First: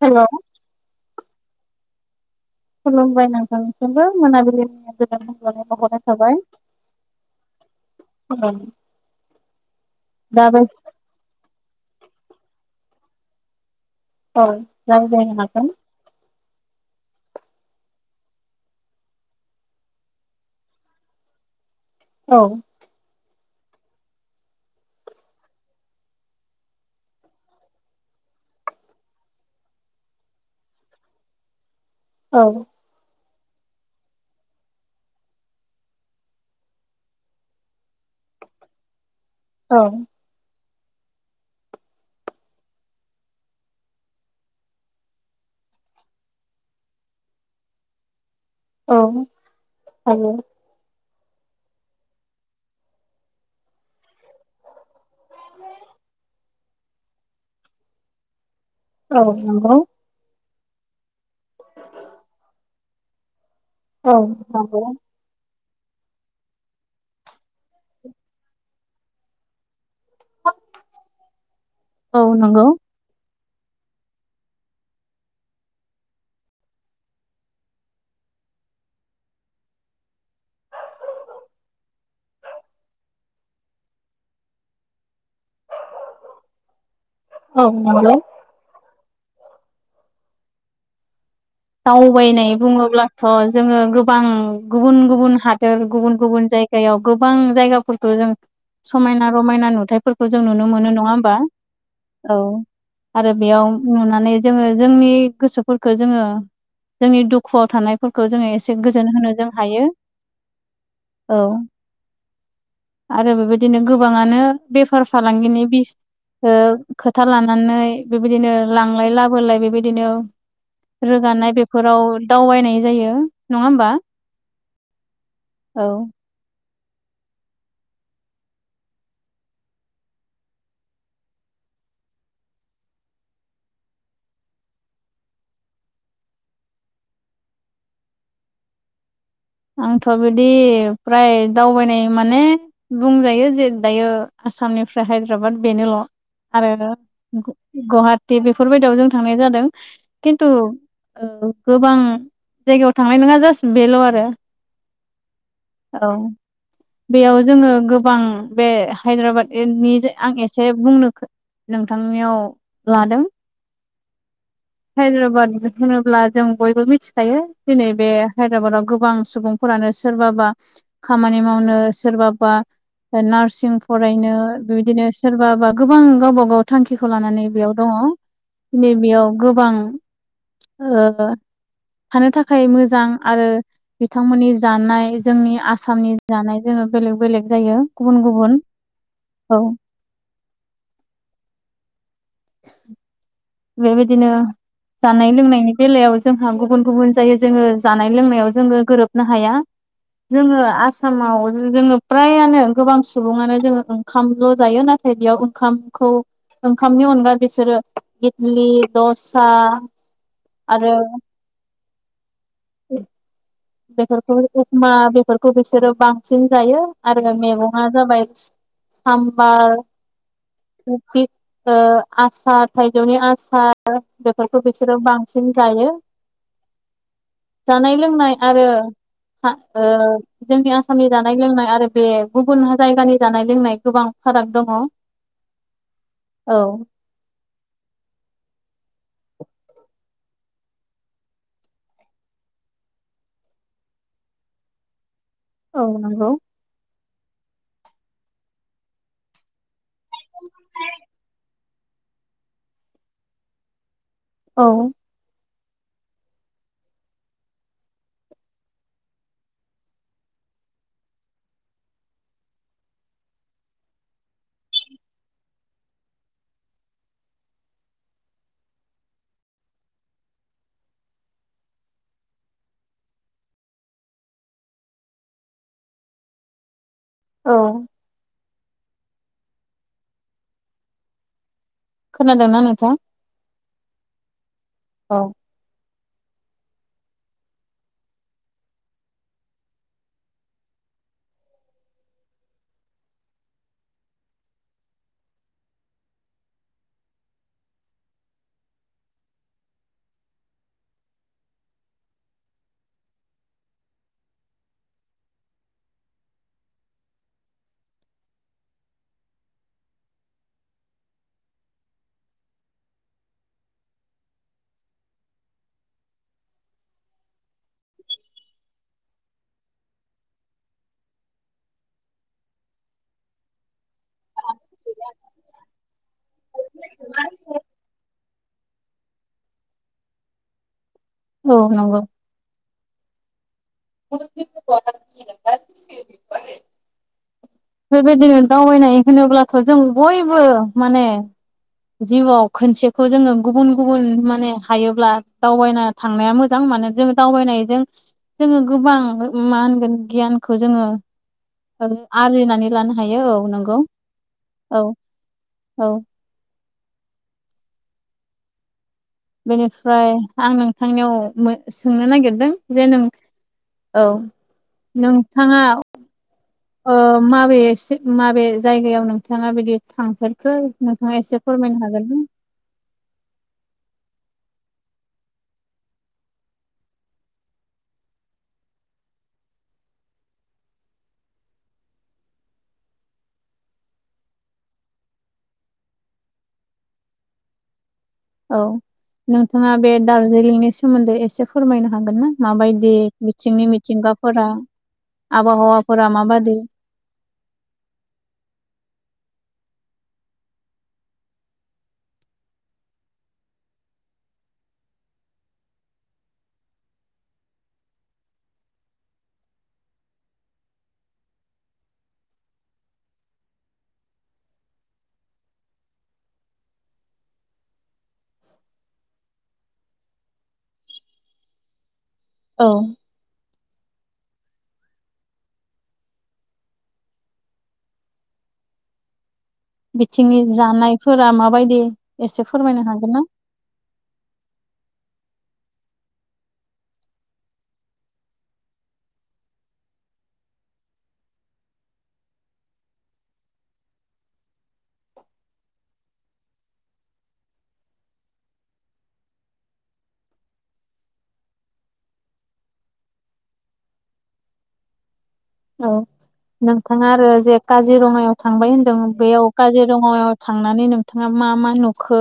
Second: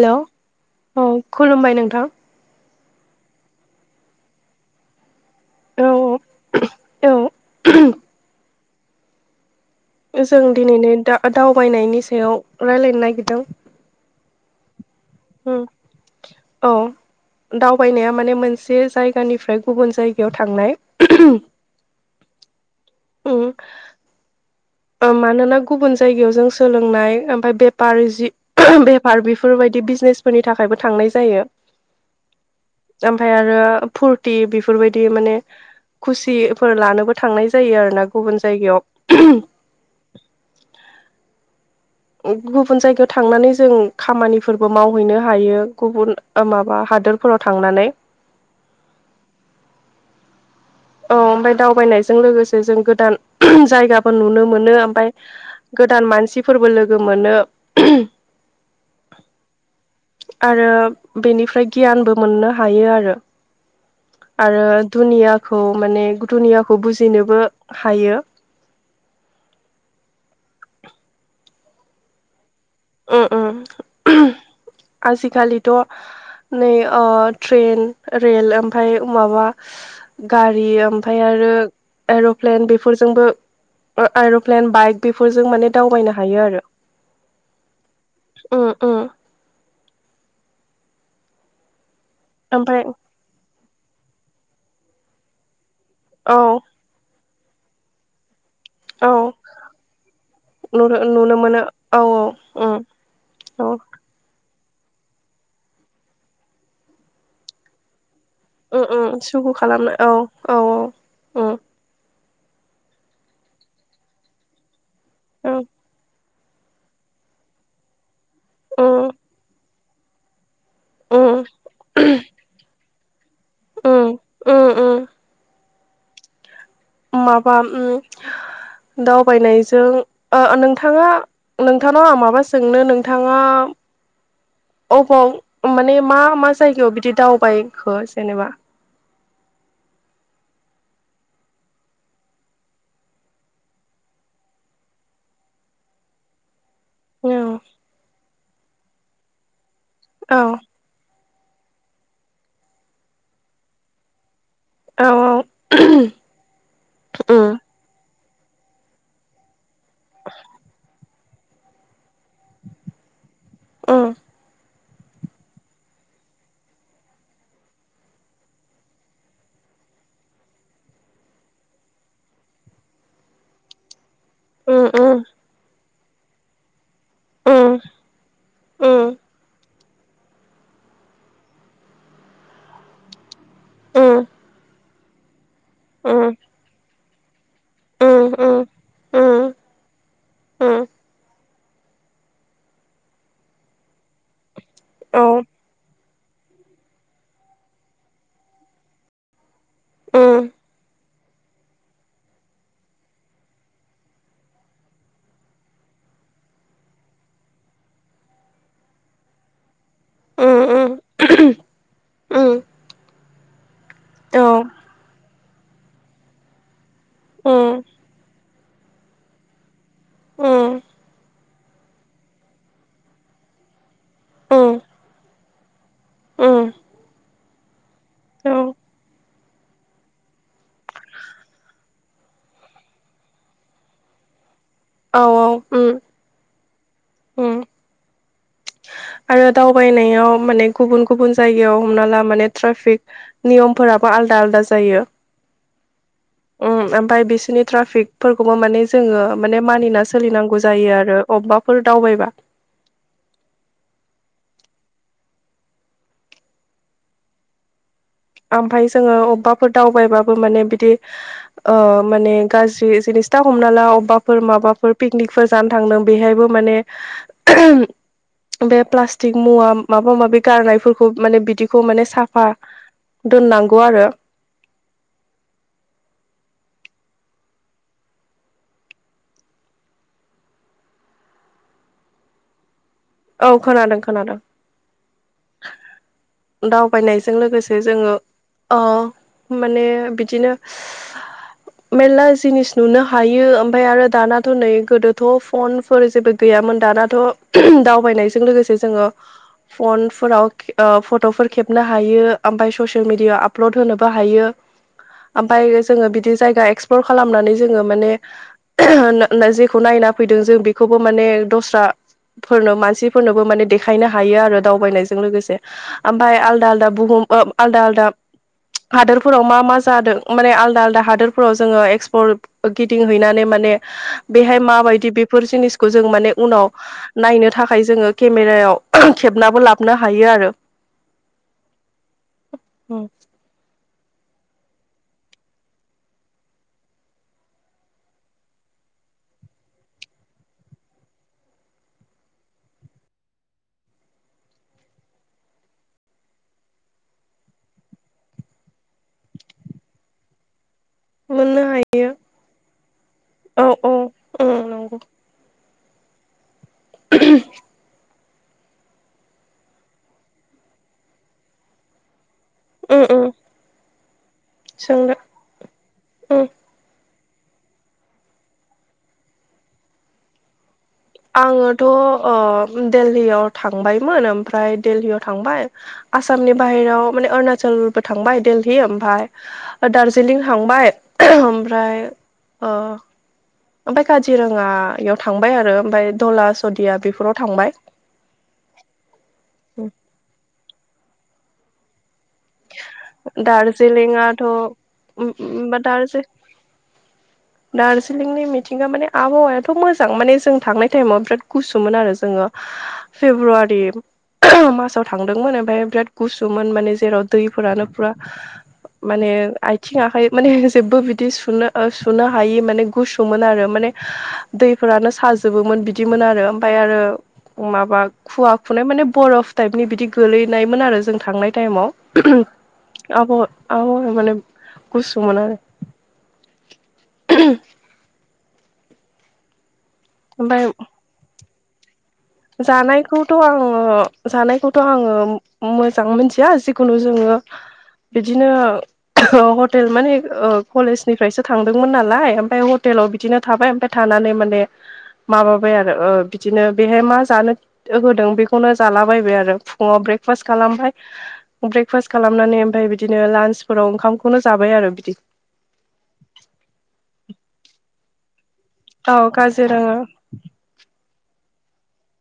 Hello औ खुलुमबाय नोंथां। खुलुमबाय नोंथांनिसिमबो मोनाबिलिनि गाहाम हामलायनाय औ बावहरनाय थाबाय औ जों दाबो दिनैनो दा दावबायनायनि सायाव रायलायनो नागिरदों औ रायज्लायनो हागोन। औ दावबायनाया माने मोनसे जायगानिफ्राय गुबुन जायगायाव थांनाय औ उम मानोना गुबुन जायगायाव जों सोलोंनाय ओमफाय बेफारि जि बेफार बेफोरबाय दि बिजनेसफोरनि थाखायबो थांनाय जायो। औ ओमफाय आरो फुरथि बेफोरबायदि माने खुसिफोर लानोबो थांनाय जायो आरोना गुबुन जायगायाव औ [inaudible] गुबुन जायगायाव थांनानै जों खामानिफोरबो मावहैनो हायो गुबुन माबा हादोर फोराव थांनानै औ औ औ ओमफ्राय दावबायनायजों लोगोसे जों गोदान जायगा‌बो नुनो मोनो ओमफ्राय गोदान मानसिफोरबो लोगो मोनो। औ नंगौ आरो बेनिफ्राय गियानबो मोननो हायो आरो औ आरो नंगौ दुनिया खौ माने दुनियाखौ बुजिनोबो हायो। औ नंगौ। उम उम आजिखालिथ' नै ओ ट्रेन रेल ओमफाय ओ माबा गारि ओमफाय आरो रो एर'प्लेन बेफोरजोंबो एर'प्लेन बाइक बेफोरजों माने दावबायनो हायो आरो औ नंगौ उम उम दावबायनाय ओमफ्राय बुङोब्लाथ जोंङो गोबां गुबुन गुबुन हाद गुबुन औ गुबुन जायगायाव गोबां जायगाफोरखौ जों औ समायना रमायना नुथायफोरखौ जों नुनो मोनो नङा होमबा औ उम आरो बेयाव औ नुनानै जोङो जोंनि गोसोफोरखौ जोङो जोंनि दुखुआव थानाय फोरखौ जोंङो एसे उम गोजोन उम होनो जों सुगु हायो खालामनो औ औ औ उम आरो बेबायदिनो गोबाङानो बेफार फालांगिनि उम बिस ओ खोथा लानानै बेबायदिनो लांलाय उम लाबोलाय बेबायदिनो उम रोगानाय बेफोराव दावबायनाय जायो नङा होमबा उम उम उम औ माबा उम दावबायनायजों ओ नोंथाङा नोंथांनाव माबा सोंनो नोंथाङा [inaudible] अबाव माने मा मा जायगायाव बिदि दावबायखो जेनेबा आंथ बिदि फ्राय दावबायनाय माने बुंजायो जे दायो आसामनिफ्राय हायद्राबाद बेनोल आरो औ गुवाहाटि बेफोरबायदियाव जों थांनाय जादों औ खिन्थु औ गोबां जायगायाव थांनाय नङा जास्ट बेल आरो औ औ बेयाव उम जोङो गोबां बे हायद्राबादनि आं एसे बुंनो नोंथांनियाव लादों उम हायद्राबाद होनोब्ला जों बयबो मिथिखायो दिनै बे हायद्राबादाव गोबां सुबुंफोर सोरबाबा खामानि मावनो सोरबाबा नारसिं फ रायनो उम उम बेबायदिनो सोरबा बा गोबां गावबा गाव थांखि साख्रिखौ लानानै बेयाव उम दंङ दिनै उम बेयाव गोबां ओ थानो थाखाय मोजां आरो उम बिथांमोननि जानाय जोंनि आसामनि उम जानाय जोङो बेलेग बेलेग जायो गुबुन उम गुबुन उम उम औ उम बेबायदिनो औ जानाय लोंनायनि बेलायाव जोंहा गुबुन गुबुन जायो जोङो जानाय लोंनायाव जोङो गोरोबनो हाया उम जोङो आसामाव जोङो प्रायानो गोबां सुबुङानो जोंङो ओंखामल' जायो नाथाय बेयाव ओंखामखौ ओंखामनि अनगा बिसोरो इदलि दससा आरो उम उम उम बेफोरखौ औ अखमा बेफोरखौ बिसोरो बांसिन जायो आरो उम मेगंआ जाबाय सामबार उम आसार थाइजौनि आसार बेफोरखौ उम बिसोरो बांसिन जायो उम जानाय लोंनाय औ आरो जोंनि आसामनि जानाय लोंनाय आरो बे गुबुन जायगानि जानाय लोंनाय गोबां फाराग औ औ उम उम आरो दावबायनायाव माने गुबुन गुबुन जायगायाव हमना ला माने ट्राफिक नियमफोरा आलदा आलदा जायो औ नंगौ उम ओमफ्राय बिसोरनि ट्राफिकफोरखौबो माने जोङो माने मानिना सोलिनांगौ जायो आरो अबेबाफोर दावबायबा [inaudible] औ ओमफाय जोङो अबेबाफोर दावबायबाबो माने बिदि माने गाज्रि सिथा हमना ला अबेबाफोर माबाफोर पिकनिकफोर जानो थांदों बेहायबो माने बे प्लास्टिक मुवा माबा माबि गारनायफोरखौ माने बिदिखौ माने साफा दोननांगौ आरो औ खोनादोंना नोंथां औ खोनादों खोनादों औ दावबायनायजों लोगोसे जोङो अ माने बिदिनो मेरला जिनिस नुनो हायो ओमफफ्राय आरो दानाथ' नै गोदोथ' फनफोर जेबो गैया गैयामोन दानाथ' दावबायनायजों लोगोसे जोङो फनफोराव फट'फोर खेबनो हायो ओमफ्राय ससियेल मिेडियाायाव आपल'ड होनोबो हायो ओमफाय जोङो बिदि जायगा एक्सप्लर खालामनानै जोङो माने जेखौ नाय फैदों जों बेखौबो माने दस्राफोरनो मानसि नोबो माने देखायनो हायो आरो दावबायनायजों लोगोसे ओमफ्राय आलदा आलदा बुहुम आलदा आदा दा हादोरफोराव मा मा जादों माने आलदा आलदा हादोरफोराव जोङो एक्सपर् गिदिंहैनानै माने माने बेहाय माबायदि बेफोर जिनिसखौ जों माने उनाव नायनो थाखाय जोङो केमेरायाव खेबनाबो लाबोनो हायो आरो औ नंगौ। [unintelligible] बेबायदिनो दावबायनाय होनोब्लाथ' जों बयबो माने जिउआव खनसेखौ जोङो गुबुन गुबुन माने हायोब्ला दावबायना थांनाया मोजां मानो जोङो दावबायनायजों जोङो गोबां मा होनगोन गियानखौ जोङो मोननो हायो। बुजिनानै लानो हायो औ नंगौ उम औ नंगौ औ [unintelligible] बेनिफ्राय आं नोंथांनियाव मोन सोंनो नागिरदों जे नों उम उम औ सोंनो नोंथाङा उम ओ माबेसे माबे जायगायाव नोंथाङा बिदि थांफेरखो नोंथाङा एसे फोरमायनो हागोन ना? आङोथ' दिल्ललिीयाव थांबाय ओमफ्राय दिलीयाव थांबाय आसामनि बाहेरायाव माने अरुणाचलबो थांबाय दिली ओमाय दार्जिलिं थांबाय ओमफ्राय ओमफाय काजिरङायाव थांबाय आरो ओमफफ्राय ला सदिया बेफोराव थांबाय औ नोंथाङा बे दार्जिलिंनि सोमोन्दै एसे फोरमायनो हागोन ना माबायदि बिथिंनि दार्जिलिंआथ' मिथिंगाफोरा बा आबहावाफोरा दार्जि माबादि दार्जिलिंनि मिथिगा मानि आबहावा थ' मोजां माने जों थांनाय टाइमाव बिराद गुसुमोन आरो जोङो फेब्रुवारि मासाव थांदोंमोन ओमफ्राय बिराद गुसुमोन माने जेराव दैफोरानो फुरा माने आथिं आखाइ माने जेबो बिदि सुनो ओ सुनो हायि माने गुसुमोन आरो माने मानि दैफोरानो साजोबोमोन बिदिमोन आरो ओमफाय आरो माबा खुवा खुनाय माने बरफ टाइपनि बिदि गोलैनायमोन आरो जों थांनाय टाइमाव औ आब' आब' माने गुसुमोन आरो [inaudible] बिथिंनि ओमफ्राय जानायफोरा माबायदि एसे फोरमायनो हागोन ना? जानायखौथ' आङो जानायखौथ' आङो मोजां मोनथिया जिखुनु जोङो। बिदिनो हटेल माने कलेजनिफ्रायसो थांदोंमोन नालाय ओमफ्राय हटेल बिदिनो थाबाय मफ्राय थानानै माने माबाबाय आरो बिदिनो बेहाय मा जानो होदों बेखौनो जालाबायबाय आरो फुङाव ब्रेकफास्ट खालामबाय ब्रेकफास्ट खालाम नानै ओमफ्राय बिदिनो लान्सफोराव ओंखामखौनो जाबाय आरो बिदि। औ नोंथाङा आरो जे काजिरङायाव थांबाय होनदों औ बेयाव काजिरङा काजिरङायाव थांनानै नोंथाङा मा मा नुखो?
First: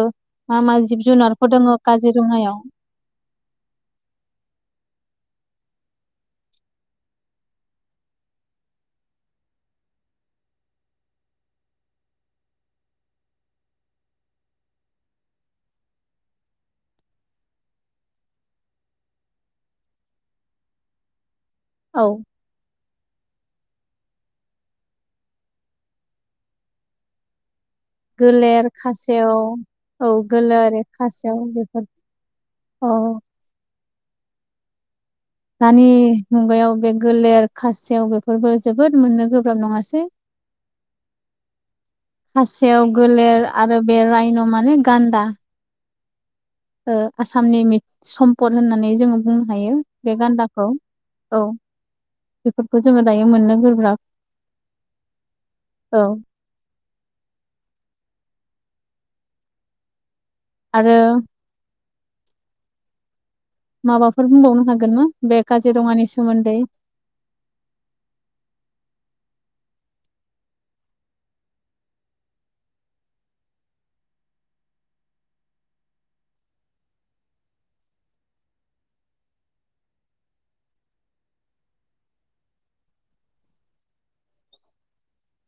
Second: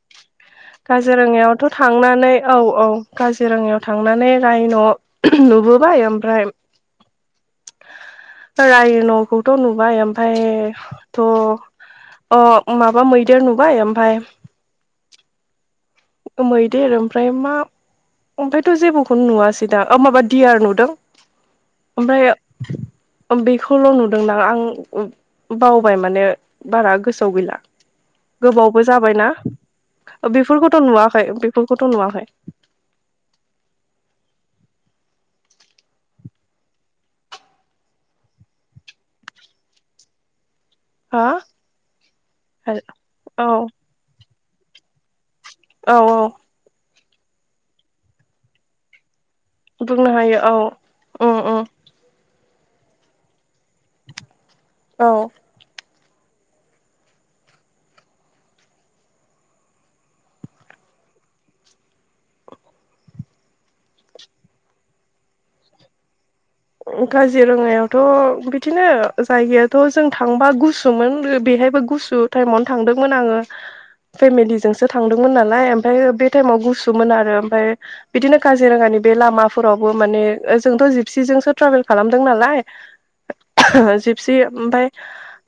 मा मा जिब जुनारफोर दङ काजिरङायावथ' थांनानै औ काजिरङायाव औ काजि रङायाव थांनानै रायन' नुबोबाय ओमफ्राय रायन'खौथ' नुबाय ओमफायथ' अ माबा मैदेर नुबाय ओमफाय मैदेर ओमफ्राय मा ओमफायथ' जेबोखौनो नुवासै दां ओ माबा दियार नुदों औ ओमफ्राय बेखौल' नुदों दां आं बावबाय माने बारा गोसोआव गैला। गोलेर गोबावबो जाबायना खासेव औ ओ बेफोरखौ गोलेर नुवाखै खासेव बेफोर बेफोरखौथ' नुवाखै। औ दानि मुगायाव बे गोलेर खासेव बेफोरबो जोबोद मोननो गोब्राब नङासै। हा खासेयाव गोलेर औ आरो बे रायन' माने गान्दा औ औ। ओ आसामनि मि सम्पद होननानै जोङो बुंनो हायो बुंनो बे हायो औ गान्दाखौ उम औ। उम बेफोरखौ जोङो दायो मोननो गोब्राब। औ। औ। आरो माबाफोर बुंबावनो हागोन ना बे काजिरङानि सोमोन्दै? काजिरङायावथ' बिदिनो जायगायाथ' जों थांबा गुसोमोन बेहाय बो गुसु टाइमावनो थांदोंमोन आंङो। फेमिलिजोंसो थांदोंमोन नालाय ओमफ्रायाय बे टाइमाव गुसोमोन आरो ओमफ्राय बिदिनो काजिरङानि बे लामाफोरावबो माने जोंथ' जिपसिजोंसो ट्रेभेल खालामदों नालाय जिपसि ओमफ्राय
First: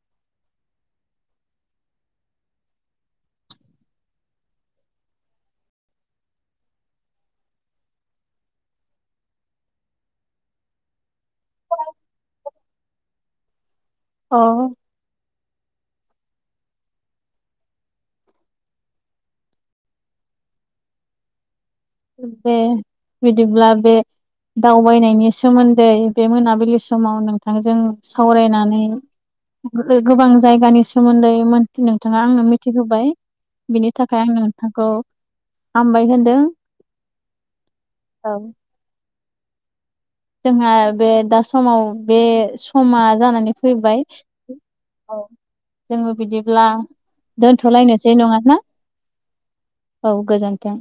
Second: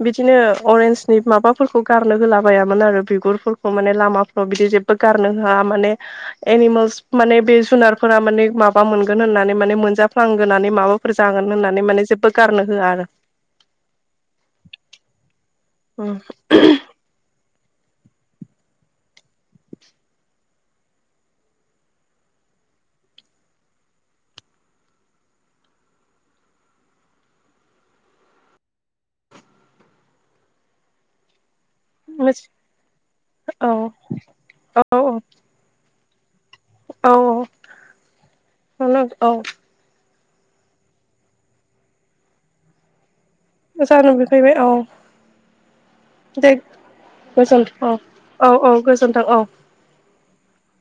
बिदिनो अरेन्जनि माबाफोरखौ गारनो होलाबायामोन। आरो बिगुर फोरखौ माने लामाफोराव बिदि जेब्बो गारनो होआ माने एनिमेलस माने बे जुना नारफोर माने माबा मोनगोन होननानै माने मोनजाफ्लांगोनानै माबा फोर जागोन होननानै माने जेबो गारनो होआ आरो। औ। उम्म बे बिदिब्ला बे दावबायनायनि सोमोन्दै बे मोनाबिलि समाव नोंथांजों सावरायनानै गोबां जायगानि सोमोन्दै नोंथाङा आंनो मिथिहोबाय बिनि थाखाय आं औ नोंथांखौ हामबाय होनदों। औ औ औ औ। जोंहा बे दा समाव बे समा जानानै फैबाय जानो फैबाय औ। जोङो दे बिदिब्ला गोजोनथों औ दोनथ'लायनोसै नङा औ ना औ गोजोनथों औ औ गोजोन थों